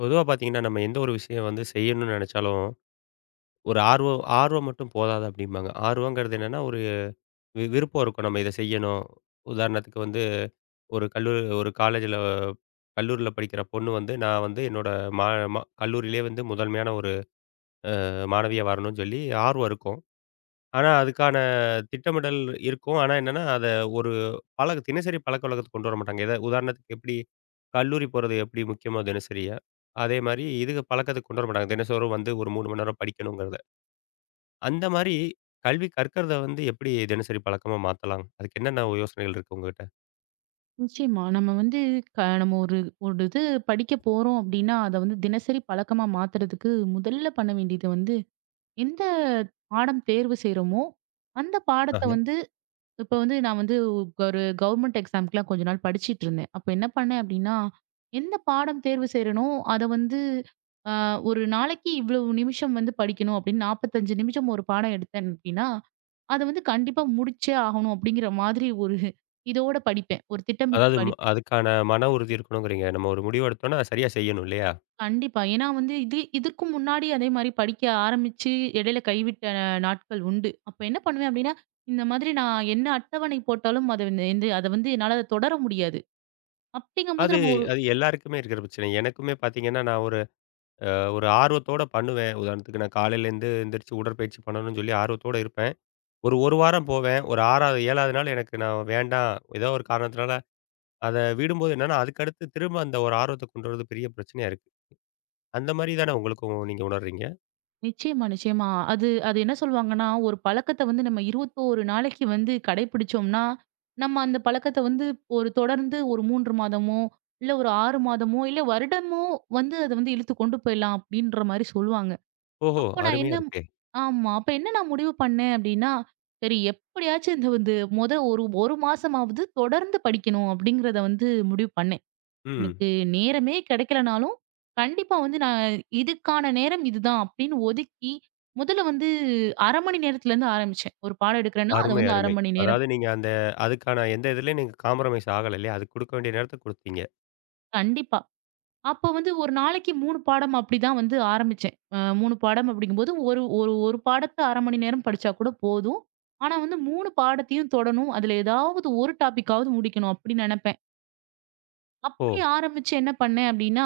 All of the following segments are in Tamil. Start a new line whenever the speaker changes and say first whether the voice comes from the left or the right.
left: பொதுவா பார்த்தீங்கன்னா, நம்ம எந்த ஒரு விஷயம் வந்து செய்யணும்னு நெனச்சாலும், ஒரு ஆர்வம் ஆர்வம் மட்டும் போதாது அப்டிம்பாங்க. ஆர்வங்கிறது என்னன்னா, ஒரு விருப்பம் இருக்கும். நம்ம இத செய்யணும். உதாரணத்துக்கு வந்து ஒரு கல்லூரி ஒரு காலேஜ்ல கல்லூரில படிக்கிற பொண்ணு வந்து, நான் வந்து என்னோட மா ம கல்லூரியிலேயே வந்து முதன்மையான ஒரு மாணவியா வரணும்னு சொல்லி ஆர்வம் இருக்கும். ஆனா, அதுக்கான திட்டமிடல் இருக்கும். ஆனா என்னன்னா, அத ஒரு தினசரி பழக்கவழக்கத்துக்கு கொண்டு வர மாட்டாங்க. உதாரணத்துக்கு எப்படி கல்லூரி போறது எப்படி முக்கியமோ தினசரியா, அதே மாரி இதுக்கு பழக்கத்துக்கு கொண்டு வர மாட்டாங்க. தினசோறும் வந்து ஒரு 3 மணி நேரம் படிக்கணுங்கிறத. அந்த மாரி கல்வி கற்கறத வந்து எப்படி தினசரி பழக்கமா மாத்தலாம்? அதுக்கு என்னென்ன யோசனைகள் இருக்கு உங்ககிட்ட?
right: நிச்சயமா. நம்ம வந்து க நம்ம ஒரு ஒரு இது படிக்க போறோம் அப்படின்னா, அத வந்து தினசரி பழக்கமா மாத்துறதுக்கு முதல்ல பண்ண வேண்டியது வந்து, எந்த பாடம் தேர்வு செய்றோமோ, அந்த பாடத்த
left: ஆஹ.
right: வந்து இப்ப வந்து நான் வந்து ஒரு கவர்மெண்ட் எக்ஸாம்க்குலாம் கொஞ்ச நாள் படிச்சுட்டு இருந்தேன். அப்ப என்ன பண்ணேன் அப்படின்னா, எந்த பாடம் தேர்வு செய்றேனோ, அத வந்து அ ஒரு நாளைக்கு இவ்வளவு நிமிஷம் வந்து படிக்கணும் அப்படின்னு 45 நிமிஷம் ஒரு பாடம் எடுத்தேன் அப்படின்னா, அத வந்து கண்டிப்பா முடிச்சே ஆகணும் அப்படிங்கிற மாதிரி ஒரு இதோட படிப்பேன். ஒரு திட்டமிட்டு
left: அதாவது ம்
right: படிப்பேன்.
left: அதுக்கான மன உறுதி இருக்கணுங்கிறீங்க. நம்ம ஒரு முடிவு எடுத்தோம்னா, அதை சரியா செய்யணும் இல்லையா?
right: கண்டிப்பா. ஏன்னா வந்து இதுக்கு முன்னாடி அதே மாரி படிக்க ஆரம்பிச்சு இடையில கைவிட்ட நாட்கள் உண்டு. அப்ப என்ன பண்ணுவேன் அப்டின்னா, இந்த மாதிரி நான் என்ன அட்டவணை போட்டாலும் அத வந்து என்னால அதை தொடர முடியாது. அப்டிங்கும்போது
left: அது
right: நம்ம ஒரு-
left: அது எல்லாருக்குமே இருக்கிற பிரச்சனை. எனக்குமே பார்த்தீங்கன்னா, நான் ஒரு ஒரு ஆர்வத்தோட பண்ணுவேன். உதாரணத்துக்கு நான் காலையில எழுந்து எந்திரிச்சு உடற்பயிற்சி பண்ணணும்னு சொல்லி ஆர்வத்தோட இருப்பேன். ஒரு 1 வாரம் போவேன். ஒரு 6வது, 7வது நாள் எனக்கு நான் வேண்டாம். ஏதோ ஒரு காரணத்தினால அத விடும்போது என்னன்னா, அதுக்கடுத்து திரும்ப அந்த ஒரு ஆர்வத்த கொண்டு வரது பெரிய பிரச்சனையா இருக்கு. அந்த மாரி தானே உங்களுக்கும் நீங்க உணர்றீங்க?
right: நிச்சயமா, நிச்சயமா. அது அது என்ன சொல்வாங்கன்னா, ஒரு பழக்கத்த வந்து நம்ம 21 நாளைக்கு வந்து கடைபிடிச்சோம்னா, நம்ம அந்த பழக்கத்த வந்து ஒரு தொடர்ந்து ஒரு 3 மாதமோ, இல்ல ஒரு 6 மாதமோ, இல்ல வருடமோ வந்து அத வந்து இழுத்து கொண்டு போயிடலாம் அப்டின்ற மாரி சொல்லுவாங்க.
left: ஓஹோ!
right: அப்ப நான்
left: அருமையா
right: என்ன
left: இருக்கே!
right: ஆமா. அப்ப என்ன நான் முடிவு பண்ணேன் அப்டின்னா, சரி எப்படியாச்சும் இந்த வந்து ஒரு 1 மாசமாவது தொடர்ந்து படிக்கணும் அப்படிங்கிறத வந்து முடிவு பண்ணேன்.
left: ம்.
right: எனக்கு நேரமே கிடைக்கலனாலும், கண்டிப்பா வந்து நான் இதுக்கான நேரம் இதுதான் அப்படின்னு ஒதுக்கி, முதல்ல வந்து 1/2 மணி நேரத்துலருந்து ஆரம்பிச்சேன். ஒரு பாடம் எடுக்கிறேன்னா, அத
left: அருமை,
right: வந்து 1/2
left: அருமை.
right: மணி நேரம்.
left: அதாவது நீங்க அந்த அதுக்கான எந்த இதுலயும் நீங்க காம்ப்ரமைஸ் ஆகல இல்லையா? அதுக்கு குடுக்க வேண்டிய நேரத்த குடுத்தீங்க.
right: கண்டிப்பா. அப்ப வந்து ஒரு நாளைக்கு 3 பாடம் அப்படிதான் வந்து ஆரம்பிச்சேன். 3 பாடம் அப்படிங்கும்போது, ஒரு ஒரு ஒரு பாடத்த 1/2 மணி நேரம் படிச்சா கூட போதும். ஆனா வந்து 3 பாடத்தையும் தொடணும். அதுல ஏதாவது ஒரு டாபிக்காவது முடிக்கணும் அப்படி நெனப்பேன்.
left: ஓ!
right: அப்படி ஆரம்பிச்சு என்ன பண்ணேன் அப்படின்னா,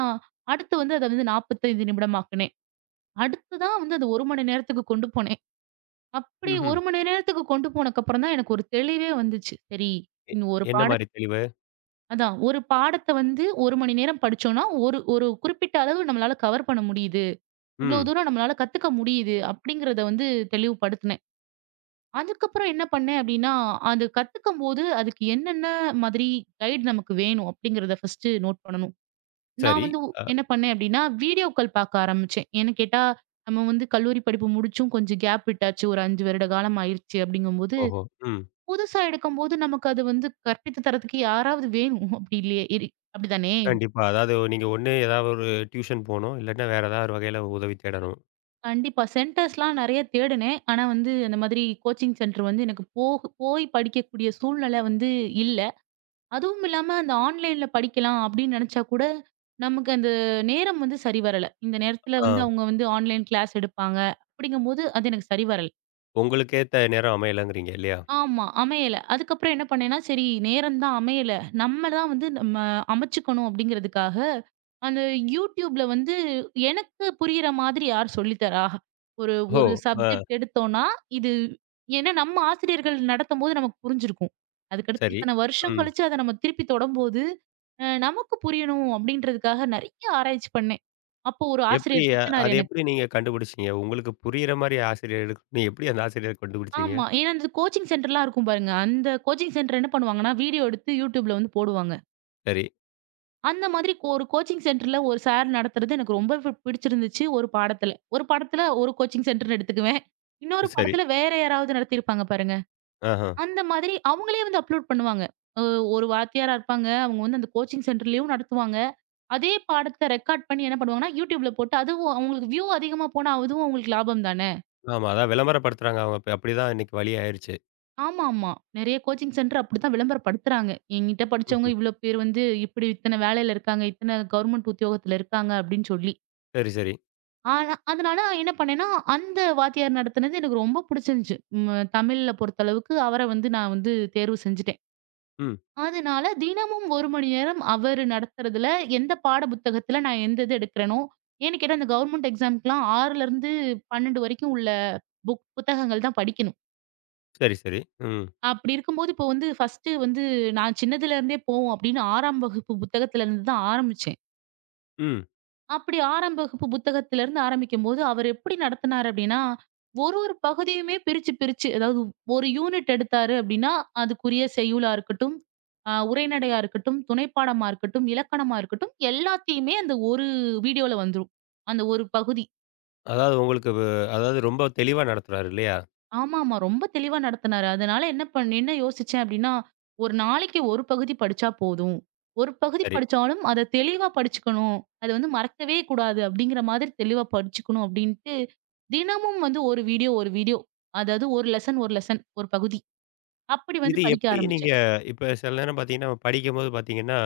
right: அடுத்து வந்து அத வந்து 45 நிமிடமாக்குனேன். அடுத்து தான் வந்து அது 1 மணி நேரத்துக்கு கொண்டு போனேன். அப்படி
left: ம்ஹ்ம்.
right: 1 மணி நேரத்துக்கு கொண்டு போனக்கப்புறம் தான் எனக்கு ஒரு தெளிவே வந்துச்சு. சரி,
left: எ
right: இந்த ஒரு
left: என்ன மாரி
right: பாடத்
left: தெளிவு?
right: அதான் ஒரு பாடத்த வந்து 1 மணி நேரம் படிச்சோம்னா, ஒரு ஒரு குறிப்பிட்ட அளவு நம்மளால கவர் பண்ண முடியுது. இவ்ளோ
left: ம்.
right: தூரம் நம்மளால கத்துக்க முடியுது அப்படிங்கிறத வந்து தெளிவுபடுத்துனேன். அதுக்கப்புறம் என்ன பண்ணேன் அப்படின்னா, அது கத்துக்கும்போது அதுக்கு என்னென்ன மாதிரி கைடு நமக்கு வேணும் அப்படிங்கிறத ஃபர்ஸ்ட்டு நோட் பண்ணணும். நான்
left: சரி.
right: வந்து
left: அ
right: என்ன பண்ணேன் அப்படின்னா, வீடியோக்கள் பார்க்க ஆரம்பிச்சேன். ஏன்னு கேட்டா, நம்ம வந்து கல்லூரி படிப்பு முடிச்சும் கொஞ்சம் கேப் விட்டாச்சு. ஒரு 5 வருட காலம் ஆயிருச்சு அப்படிங்கும்போது,
left: ஓஹோ! ம்.
right: புதுசா எடுக்கும்போது நமக்கு அது வந்து கற்பித்து தரதுக்கு யாராவது வேணும். அப்படி இல்லையே இரு அப்படிதானே?
left: கண்டிப்பா. அதாவது நீங்க ஒண்ணு ஏதாவது ஒரு டியூஷன் போணும். இல்லாட்டா வேற ஏதாவது ஒரு வகையில உதவி தேடணும்.
right: கண்டிப்பா. சென்டர்ஸ்லாம் நெறைய தேடுனேன். ஆனா வந்து அந்த மாதிரி கோச்சிங் சென்டர் வந்து எனக்கு போய் படிக்கக்கூடிய சூழ்நிலை வந்து இல்ல. அதுவும் இல்லாம அந்த ஆன்லைன்ல படிக்கலாம் அப்படின்னு நெனச்சா கூட, நமக்கு அந்த நேரம் வந்து சரி வரல. இந்த நேரத்துல
left: ஆ
right: வந்து அவங்க வந்து ஆன்லைன் கிளாஸ் எடுப்பாங்க. அப்படிங்கும்போது அது எனக்கு சரி வரல.
left: உங்களுக்கு ஏத்த நேரம் அமையலங்கிறீங்க இல்லையா?
right: ஆமா. அமையல. அதுக்கப்புறம் என்ன பண்ணேன்னா, சரி நேரம் தான் அமையல. நம்ம தான் வந்து நம்ம அமைச்சுக்கணும் அப்படிங்கிறதுக்காக, அந்த YouTubeல வந்து எனக்கு புரியிற மாதிரி யார் சொல்லி தரா? ஒரு
left: ஓ!
right: ஒரு
left: ஆ
right: சப்ஜெக்ட் எடுத்தோம்னா, இது ஏன்னா நம்ம ஆசிரியர்கள் நடத்தும்போது நமக்கு புரிஞ்சிருக்கும். அதுக்கடுத்து
left: சரி.
right: இத்தன வருஷம்
left: ம்.
right: கழிச்சு அத நம்ம திருப்பி தொடம்போது, நமக்கு புரியணும் அப்படின்றதுக்காக நெறைய ஆராய்ச்சி பண்ணேன். அப்போ ஒரு
left: எப்படி
right: ஆசிரியர்
left: அ,
right: சிக்கினாரு
left: அது
right: எனக்கு.
left: எப்படி நீங்க கண்டுபிடிச்சீங்க? உங்களுக்கு புரியிற மாரி ஆசிரியர் நீங்க எப்படி அந்த ஆசிரியர கண்டுபிடிச்சீங்க?
right: ஆமா. ஏன்னா அந்த கோச்சிங் சென்டர்லாம் இருக்கும் பாருங்க. அந்த கோச்சிங் சென்டர் என்ன பண்ணுவாங்கன்னா, வீடியோ எடுத்து YouTubeல வந்து போடுவாங்க.
left: சரி,
right: அந்த மாதிரி ஒரு கோச்சிங் சென்டர்ல ஒரு சார் நடத்துறது எனக்கு ரொம்ப பிடிச்சிருந்துச்சு ஒரு பாடத்துல. ஒரு பாடத்துல ஒரு கோச்சிங் சென்டர்ன்னு எடுத்துக்குவேன். இன்னொரு
left: சரி.
right: பாடத்துல வேற யாராவது நடத்தியிருப்பாங்க பாருங்க.
left: ஆஹா.
right: அந்த மாதிரி அவங்களே வந்து அப்லோட் பண்ணுவாங்க. அ ஒரு வாத்தியாரா இருப்பாங்க. அவங்க வந்து அந்த கோச்சிங் சென்டர்லயும் நடத்துவாங்க. அதே பாடத்த ரெக்கார்ட் பண்ணி என்ன பண்ணுவாங்கன்னா, YouTubeல போட்டு அதுவும் அவங்களுக்கு வியூ அதிகமா போனா அதுவும் அவங்களுக்கு லாபம் தான.
left: ஆமா. அதான் விளம்பரப்படுத்துறாங்க அவங்க இப்ப அப்படிதான் இன்னைக்கு வழி ஆயிருச்சு.
right: ஆமாமா. நெறைய கோச்சிங் சென்டர் அப்படித்தான் விளம்பரப்படுத்துறாங்க. என்கிட்ட படிச்சவங்க
left: ம்ஹ்ம்.
right: இவ்ளோ பேர் வந்து இப்படி இத்தன வேலையில இருக்காங்க, இத்தன கவர்மெண்ட் உத்தியோகத்துல இருக்காங்க அப்படின்னு சொல்லி.
left: சரி, சரி.
right: ஆனா அதனால என்ன பண்ணேன்னா, அந்த வாத்தியார் நடத்துனது எனக்கு ரொம்ப புடிச்சிருந்துச்சு. ம் தமிழ்ல பொறுத்தளவுக்கு அவர வந்து நான் வந்து தேர்வு செஞ்சுட்டேன்.
left: ம்.
right: அதனால தினமும் 1 மணி நேரம் அவரு நடத்துறதுல எந்த பாட புத்தகத்துல நான் எந்த இது எடுக்கிறேனோ, ஏன்னு கேட்டா அந்த கவர்மெண்ட் எக்ஸாம்க்குலாம் 6லருந்து 12 வரைக்கும் உள்ள புத்தகங்கள் தான் படிக்கணும்.
left: சரி, சரி. ம்.
right: அப்படி இருக்கும்போது, இப்போ வந்து ஃபர்ஸ்ட்டு வந்து நான் சின்னதுலேருந்தே போவோம் அப்படின்னு 6ஆம் வகுப்பு புத்தகத்துலருந்து தான் ஆரம்பிச்சேன்.
left: ம்.
right: அப்படி 6ஆம் வகுப்பு புத்தகத்துலருந்து ஆரம்பிக்கும்போது, அவர் எப்படி நடத்துனாரு அப்படின்னா, ஒரு ஒரு பகுதியுமே பிரிச்சு பிரிச்சு அதாவது ஒரு யூனிட் எடுத்தாரு அப்படின்னா, அதுக்குரிய செய்யுளா இருக்கட்டும், உரைநடையா இருக்கட்டும், துணைப்பாடமா இருக்கட்டும், இலக்கணமா இருக்கட்டும், எல்லாத்தையுமே அந்த ஒரு வீடியோல வந்துரும். அந்த ஒரு பகுதி.
left: அதாவது உங்களுக்கு வ அதாவது ரொம்ப தெளிவா நடத்துறாரு இல்லையா?
right: ஆமாமா. ரொம்ப தெளிவா நடத்துனாரு. அதனால என்ன யோசிச்சேன் அப்டின்னா, ஒரு நாளைக்கு ஒரு பகுதி படிச்சா போதும். ஒரு பகுதி
left: சரி.
right: படிச்சாலும் அத தெளிவா படிச்சுக்கணும். அத வந்து மறக்கவே கூடாது அப்டிங்கிற மாதிரி தெளிவா படிச்சுக்கணும் அப்டின்ட்டு, தினமும் வந்து ஒரு வீடியோ, ஒரு வீடியோ. அதாவது ஒரு லெசன், ஒரு லெசன், ஒரு பகுதி. அப்டி வந்து
left: இது
right: படிக்க
left: எப்படி நீங்க
right: ஆரம்பிச்சேன்.
left: இப்ப சில நேரம் பார்த்தீங்கன்னா, நம்ம படிக்கும்போது பார்த்தீங்கன்னா,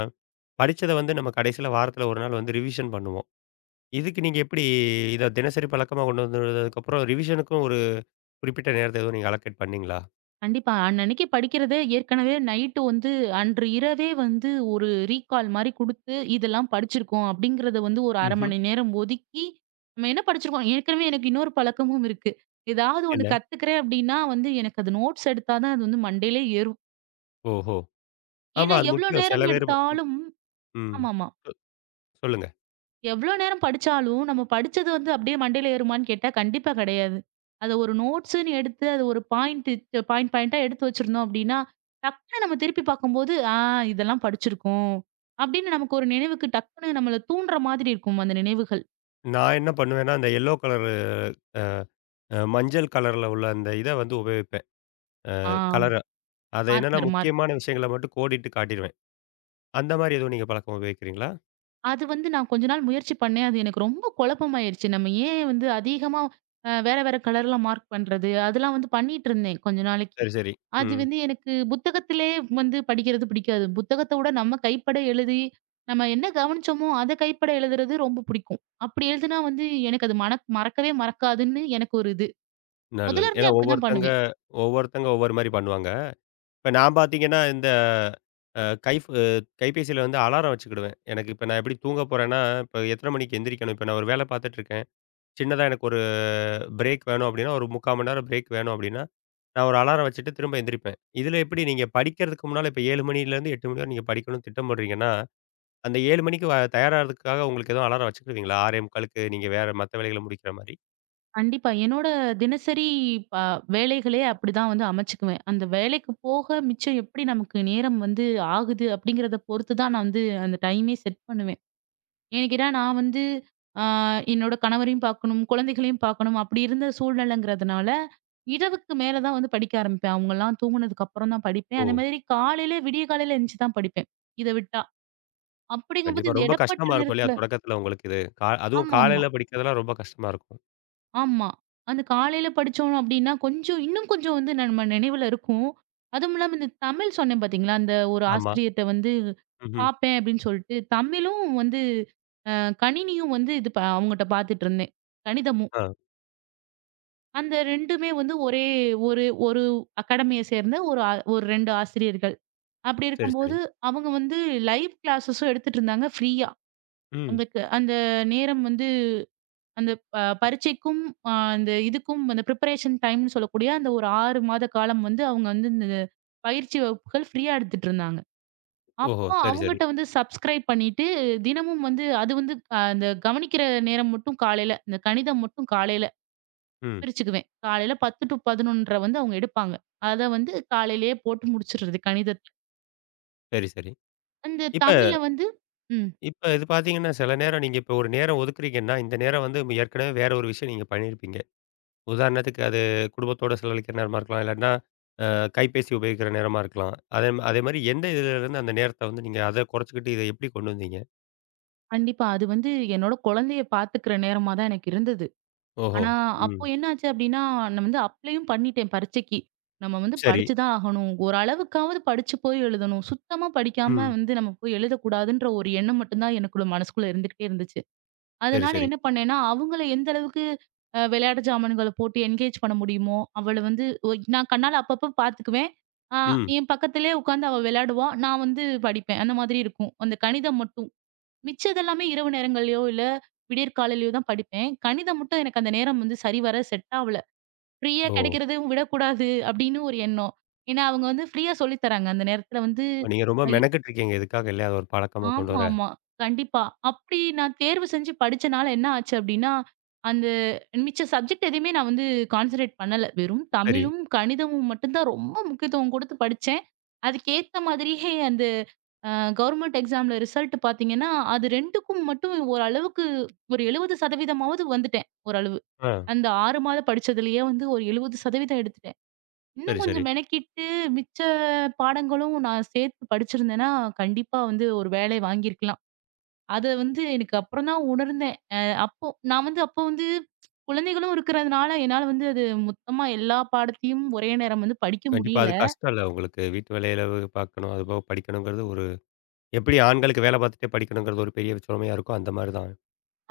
left: படிச்சத வந்து நம்ம கடைசியில வாரத்தில ஒரு நாள் வந்து ரிவிஷன் பண்ணுவோம். இதுக்கு நீங்க எப்படி இத தினசரி பழக்கமா கொண்டு வந்ததுக்கப்புறம் ரிவிஷனுக்கும் ஒரு குறிப்பிட்ட நேரத்த எதுவும் நீங்க அலோகேட் பண்ணீங்களா?
right: கண்டிப்பா. அன்னன்னைக்கு படிக்கிறத ஏற்கனவே நைட்டு வந்து அன்று இரவே வந்து ஒரு ரீகால் மாரி குடுத்து, இதெல்லாம் படிச்சிருக்கோம் அப்படிங்கிறத வந்து ஒரு 1/2
left: ம்ஹ்ம்.
right: மணி நேரம் ஒதுக்கி, நம்ம என்ன படிச்சிருக்கோம்? ஏற்கனவே எனக்கு இன்னொரு பழக்கமும் இருக்கு. ஏதாவது ஒண்ணு
left: இல்ல.
right: கத்துக்கிறேன் அப்படின்னா வந்து எனக்கு அது நோட்ஸ் எடுத்தா தான் அது வந்து மண்டையிலே ஏறும்.
left: ஓஹோ! ஆமா.
right: ஏன்னா
left: அது
right: எவ்வளோ
left: முக்கியம். சில
right: நேரம்
left: பேர் ப-
right: எடுத்தாலும்
left: ம்.
right: ஆமாமா.
left: சொல்லுங்க.
right: எவ்வளோ நேரம் படிச்சாலும், நம்ம படிச்சது வந்து அப்படியே மண்டையில ஏறுமான்னு கேட்டா, கண்டிப்பா கிடையாது. அத ஒரு நோட்ஸ்ன்னு எடுத்து, அது ஒரு பாயிண்ட் பாயிண்ட் பாயிண்ட்டா எடுத்து வச்சிருந்தோம் அப்படின்னா, டக்குனு நம்ம திருப்பி பார்க்கும்போது, ஆ இதெல்லாம் படிச்சிருக்கோம். அப்படின்னு நமக்கு ஒரு நினைவுக்கு டக்குனு நம்மள தூண்டுற மாதிரி இருக்கும் அந்த நினைவுகள்.
left: நான் என்ன பண்ணுவேன்னா, அந்த எல்லோ கலரு அ அ மஞ்சள் கலர்ல உள்ள அந்த இத வந்து உபயோகிப்பேன்.
right: ஆ
left: கலர. அத என்னன்னா
right: மார்க்கர்,
left: முக்கியமான
right: மார்க்கர்.
left: விஷயங்கள மட்டும் கோடிட்டு காட்டிருவேன். அந்த மாரி எதுவும் நீங்க பழக்கம் உபயோகிக்கிறீங்களா?
right: அது வந்து நான் கொஞ்ச நாள் முயற்சி பண்ணேன். அது எனக்கு ரொம்ப குழப்பமாயிருச்சு. நம்ம ஏன் வந்து அதிகமா வேற வேற கலர்ல மார்க் பண்றது? அதெல்லாம் வந்து பண்ணிட்டு இருந்தேன் கொஞ்ச நாளைக்கு.
left: சரி, சரி.
right: அது
left: ம்.
right: வந்து எனக்கு புத்தகத்திலே வந்து படிக்கிறது பிடிக்காது. புத்தகத்த விட நம்ம கைப்பட எழுதி, நம்ம என்ன கவனிச்சோமோ, அத கைப்பட எழுதுறது ரொம்ப பிடிக்கும். அப்படி எழுதுனா வந்து எனக்கு அது மறக்கவே மறக்காதுன்னு எனக்கு ஒரு இது.
left: நல்லது.
right: முதல்ல
left: ஏன்னா
right: இருந்தே அப்படிதான்
left: ஒவ்வொருத்தங்க
right: பண்ணுவேன்.
left: ஒவ்வொருத்தங்க ஒவ்வொரு மாரி பண்ணுவாங்க. இப்ப நான் பார்த்தீங்கன்னா, இந்த அ கைபேசியில வந்து அலாரம் வச்சுக்கிடுவேன். எனக்கு இப்ப நான் எப்படி தூங்க போறேன்னா, இப்ப எத்தன மணிக்கு எந்திரிக்கணும்? இப்ப நான் ஒரு வேலை பார்த்துட்டு இருக்கேன். சின்னதா எனக்கு ஒரு பிரேக் வேணும் அப்படின்னா, ஒரு 3/4 மணி நேரம் பிரேக் வேணும் அப்படின்னா, நான் ஒரு அலாரம் வச்சுட்டு திரும்ப எந்திரிப்பேன். இதில எப்படி நீங்க படிக்கிறதுக்கு முன்னால இப்ப 7 மணிலேருந்து 8 மணி வரை நீங்க படிக்கணும்னு திட்டம் போடுறீங்கன்னா, அந்த 7 மணிக்கு வ தயாராகறதுக்காக உங்களுக்கு எதுவும் அலாரம் வச்சுக்கிடுவீங்களா? 6:45க்கு நீங்க வேற மத்த வேலைகள முடிக்கிற மாரி?
right: கண்டிப்பா. என்னோட தினசரி ப வேலைகளே அப்படிதான் வந்து அமைச்சுக்குவேன். அந்த வேலைக்கு போக மிச்சம் எப்படி நமக்கு நேரம் வந்து ஆகுது அப்படிங்கிறத பொறுத்து தான் நான் வந்து அந்த டைமே செட் பண்ணுவேன். ஏன்னு கேட்டா, நான் வந்து ஆ என்னோட கணவரையும் பார்க்கணும், குழந்தைகளையும் பார்க்கணும் அப்படி இருந்த சூழ்நிலைங்கிறதுனால, இரவுக்கு மேல தான் வந்து படிக்க ஆரம்பிப்பேன். அவங்கலாம் தூங்குனதுக்கு அப்புறம் தான் படிப்பேன்.
left: ஓ!
right: அதே மாதிரி காலையில எந்திச்சு தான் படிப்பேன். இத விட்டா. அப்படிங்கும்போது
left: கண்டிப்பா.
right: இந்த
left: ரொம்ப
right: இடைப்பட்ட
left: கஷ்டமா இருக்கும் இல்லையா?
right: நேரத்துல
left: தொடக்கத்துல உங்களுக்கு இது. கா அதுவும்
right: ஆமாமா, ஆமா.
left: காலையில படிக்கிறதெல்லாம் ரொம்ப கஷ்டமா இருக்கும்.
right: ஆமா அந்த காலையில படிச்சோம் அப்படின்னா, கொஞ்சம் இன்னும் கொஞ்சம் வந்து நம்ம நினைவுல இருக்கும். அதுவும் இல்லாம இந்த தமிழ் சொன்னேன் பார்த்தீங்களா, அந்த ஒரு
left: ஆமா.
right: ஆசிரியர்ட்ட வந்து
left: ம்ஹ்ம்.
right: பார்ப்பேன் அப்படின்னு சொல்லிட்டு, தமிழும் வந்து அ கணினியும் வந்து இது ப அவங்கட்ட பார்த்துட்டு இருந்தேன். கணிதமும்.
left: ஆ.
right: அந்த 2மே வந்து ஒரே ஒரு ஒரு அகாடமிய சேர்ந்த ஒரு ஒரு 2 ஆசிரியர்கள். அப்படி
left: சரி, சரி.
right: இருக்கும்போது, அவங்க வந்து லைவ் கிளாஸஸும் எடுத்துட்டு இருந்தாங்க ஃப்ரீயா.
left: ம்.
right: அந்த நேரம் வந்து அந்த ப பரீட்சைக்கும், அந்த இதுக்கும் அந்த பிரிப்பரேஷன் டைம்ன்னு சொல்லக்கூடிய அந்த ஒரு 6 மாத காலம் வந்து அவங்க வந்து இந்த பயிற்சி வகுப்புகள் ஃப்ரீயா எடுத்துட்டு இருந்தாங்க.
left: ஓஹோ!
right: அப்போ
left: சரி, சரி.
right: அவங்கட்ட வந்து சப்ஸ்கிரைப் பண்ணிட்டு, தினமும் வந்து அது வந்து அந்த கவனிக்கிற நேரம் மட்டும் காலையில, இந்த கணிதம் மட்டும் காலையில
left: ம்.
right: பிரிச்சுக்குவேன். காலையில 10 டூ 11:30 வந்து அவங்க எடுப்பாங்க. அத வந்து காலையிலேயே போட்டு முடிச்சுடுறது கணிதத்த.
left: சரி, சரி.
right: அந்த
left: இப்ப
right: தமிழ வந்து ம்.
left: இப்ப இது பார்த்தீங்கன்னா, சில நேரம் நீங்க இப்ப ஒரு நேரம் ஒதுக்குறீங்கன்னா, இந்த நேரம் வந்து ஏற்கனவே வேற ஒரு விஷயம் நீங்க பண்ணியிருப்பீங்க. உதாரணத்துக்கு அது குடும்பத்தோட செலவழிக்கிற நேரமா இருக்கலாம். இல்லாட்டினா அ கைபேசி உபயோகிக்கிற நேரமா இருக்கலாம். அதே அதே மாரி எந்த இதுலருந்து அந்த நேரத்த வந்து நீங்க அத குறைச்சுக்கிட்டு இத எப்படி கொண்டு வந்தீங்க?
right: கண்டிப்பா. அது வந்து என்னோட குழந்தைய பார்த்துக்கிற நேரமா தான் எனக்கு இருந்தது.
left: ஓஹோ!
right: ஆனா,
left: ம்.
right: அப்போ என்னாச்சு அப்டின்னா, நான் வந்து அப்ளையும் பண்ணிட்டேன் பரீட்சைக்கு. நம்ம வந்து
left: சரி.
right: படிச்சு தான் ஆகணும். ஓரளவுக்காவது படிச்சு போய் எழுதணும். சுத்தமா படிக்காம
left: ம்.
right: வந்து நம்ம போய் எழுதக்கூடாதுன்ற ஒரு எண்ணம் மட்டும் தான் எனக்குள்ள மனசுக்குள்ள இருந்துகிட்டே இருந்துச்சு.
left: சரி,
right: அதனால
left: சரி.
right: என்ன பண்ணேன்னா, அவங்கள எந்த அளவுக்கு விளையாட்டு ஜாமான்கள போட்டு என்கேஜ் பண்ண முடியுமோ, அவள வந்து நான் கண்ணால அப்பப்ப பார்த்துக்குவேன். ஆ
left: ம்.
right: என் பக்கத்திலேயே உட்காந்து அவ விளையாடுவா. நான் வந்து படிப்பேன். அந்த மாதிரி இருக்கும். அந்த கணிதம் மட்டும். மிச்சதெல்லாமே இரவு நேரங்கள்லயோ, இல்ல விடியற் காலையிலயோ தான் படிப்பேன். கணிதம் மட்டும் எனக்கு அந்த நேரம் வந்து சரிவர செட் ஆவல. ஃப்ரீயா
left: ஓ!
right: கிடைக்கிறதையும் விடக்கூடாது அப்படின்னு ஒரு எண்ணம். ஏன்னா, அவங்க வந்து ஃப்ரீயா சொல்லி தராங்க. அந்த நேரத்தில வந்து
left: நீங்க ரொம்ப மெனக்கெட்டுருக்கீங்க இதுக்காக இல்லையா? அத ஒரு பழக்கமா கொண்டு வர.
right: ஆமாமா. கண்டிப்பா. அப்படி நான் தேர்வு செஞ்சு படிச்சனால என்ன ஆச்சு அப்படின்னா, அந்த மிச்ச சப்ஜெக்ட் எதையுமே நான் வந்து கான்சன்ட்ரேட் பண்ணல. வெறும்
left: சரி.
right: தமிழும், கணிதமும் மட்டும் தான் ரொம்ப முக்கியத்துவம் குடுத்து படிச்சேன். அதுக்கேத்த மாதிரியே அந்த அ கவர்மெண்ட் எக்ஸாம்ல ரிசல்ட் பார்த்தீங்கன்னா, அது 2க்கும் மட்டும் ஓரளவுக்கு ஒரு 70% வந்துட்டேன் ஓரளவு.
left: ஆ.
right: அந்த 6 மாதம் படிச்சதுலயே வந்து ஒரு 70% எடுத்துட்டேன்.
left: சரி,
right: இன்னும்
left: சரி.
right: கொஞ்சம் மெனக்கிட்டு மிச்ச பாடங்களும் நான் சேர்த்து படிச்சிருந்தேன்னா, கண்டிப்பா வந்து ஒரு வேலை வாங்கியிருக்கலாம். அத வந்து எனக்கு அப்புறம் தான் உணர்ந்தேன். அப்போ நான் வந்து குழந்தைகளும் இருக்கிறதுனால, என்னால வந்து அது மொத்தமா எல்லா பாடத்தையும் ஒரே நேரம் வந்து படிக்க
left: கண்டிப்பா
right: முடியல.
left: அது கஷ்டம் இல்ல உங்களுக்கு. வீட்டு வேலையில பார்க்கணும், அதுபோக படிக்கணுங்கிறது ஒரு எப்படி ஆண்களுக்கு வேலை பார்த்துட்டே படிக்கணுங்கிறது ஒரு பெரிய சுமையா இருக்கோ, அந்த மாரி தான்.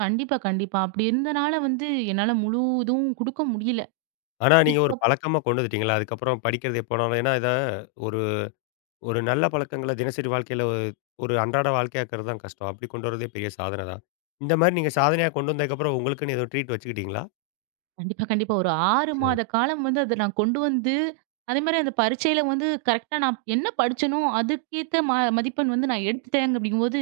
right: கண்டிப்பா, கண்டிப்பா. அப்படி இருந்தனால வந்து என்னால முழு இதுவும் குடுக்க முடியல.
left: ஆனா நீங்க ஒரு
right: இதுக்கு
left: பழக்கமா கொண்டு வந்துட்டீங்கல்ல, அதுக்கப்புறம் படிக்கிறது எப்போனாலும் ஏன்னா இத ஒரு ஒரு நல்ல பழக்கங்கள தினசரி வாழ்க்கையில ஒரு ஒரு அன்றாட வாழ்க்கையாக்குறது தான் கஷ்டம். அப்படி கொண்டு வரதே பெரிய சாதனை தான். இந்த மாரி நீங்க சாதனையா கொண்டு வந்ததுக்கப்புறம் உங்களுக்குன்னு எதுவும் ட்ரீட் வச்சுக்கிட்டீங்களா?
right: கண்டிப்பா, கண்டிப்பா. ஒரு 6 மாத காலம் வந்து அத நான் கொண்டு வந்து, அதேமாரி அந்த பரீட்சையில வந்து கரெக்ட்டா நான் என்ன படிச்சேனோ, அதுக்கேத்த மதிப்பெண் வந்து நான் எடுத்துட்டேங்க அப்படிங்கும்போது,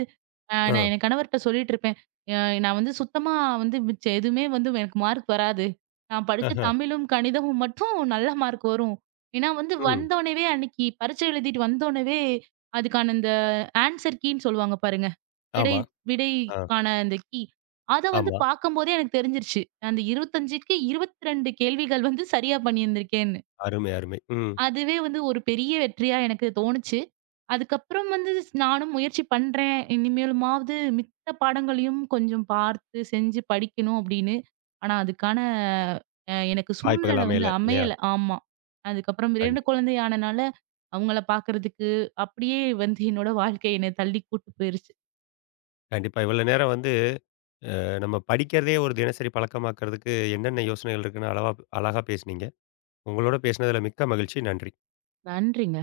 left: ஆ.
right: நான் என் கணவர்ட்ட சொல்லிட்டுருப்பேன். அ நான் வந்து சுத்தமா வந்து மிச்ச எதுவுமே வந்து எனக்கு மார்க் வராது. நான் படிச்ச
left: ஆஹ.
right: தமிழும், கணிதமும் மட்டும் நல்ல மார்க் வரும். ஏன்னா வந்து
left: ம்.
right: வந்தோனவே அன்னைக்கு பரீட்சை எழுதிட்டு வந்தோனவே, அதுக்கான இந்த ஆன்சர் கீன்னு சொல்லுவாங்க பாருங்க. விடை
left: ஆமா. ஆ.
right: விடைக்கான அந்த கீ. அத வந்து
left: ஆமா.
right: பார்க்கும்போதே எனக்கு தெரிஞ்சிருச்சு. அந்த 25க்கு 22 கேள்விகள் வந்து சரியா பண்ணியிருந்திருக்கேன்னு.
left: அருமை, அருமை. ம்.
right: அதுவே வந்து ஒரு பெரிய வெற்றியா எனக்கு தோணுச்சு. அதுக்கப்புறம் வந்து நானும் முயற்சி பண்றேன். இனிமேலுமாவது மித்த பாடங்களையும் கொஞ்சம் பார்த்து செஞ்சு படிக்கணும் அப்படின்னு. ஆனா அதுக்கான எனக்கு
left: வாய்ப்புகள்
right: சூழ்நிலை வந்து
left: அமையல இல்லையா?
right: அமையல. ஆமா. அதுக்கப்புறம் 2
left: கண்டிப்பா,
right: குழந்தை ஆனனால, அவங்கள பார்க்கறதுக்கு அப்படியே வந்து என்னோட வாழ்க்கை என்னை தள்ளி கூட்டு போயிருச்சு.
left: கண்டிப்பா. இவ்வளோ நேரம் வந்து நம்ம படிக்கிறதே ஒரு தினசரி பழக்கமாக்கிறதுக்கு என்னென்ன யோசனைகள் இருக்குன்னு அளவா அழகா பேசுனீங்க. உங்களோட பேசினதில மிக்க மகிழ்ச்சி. நன்றி.
right: நன்றிங்க.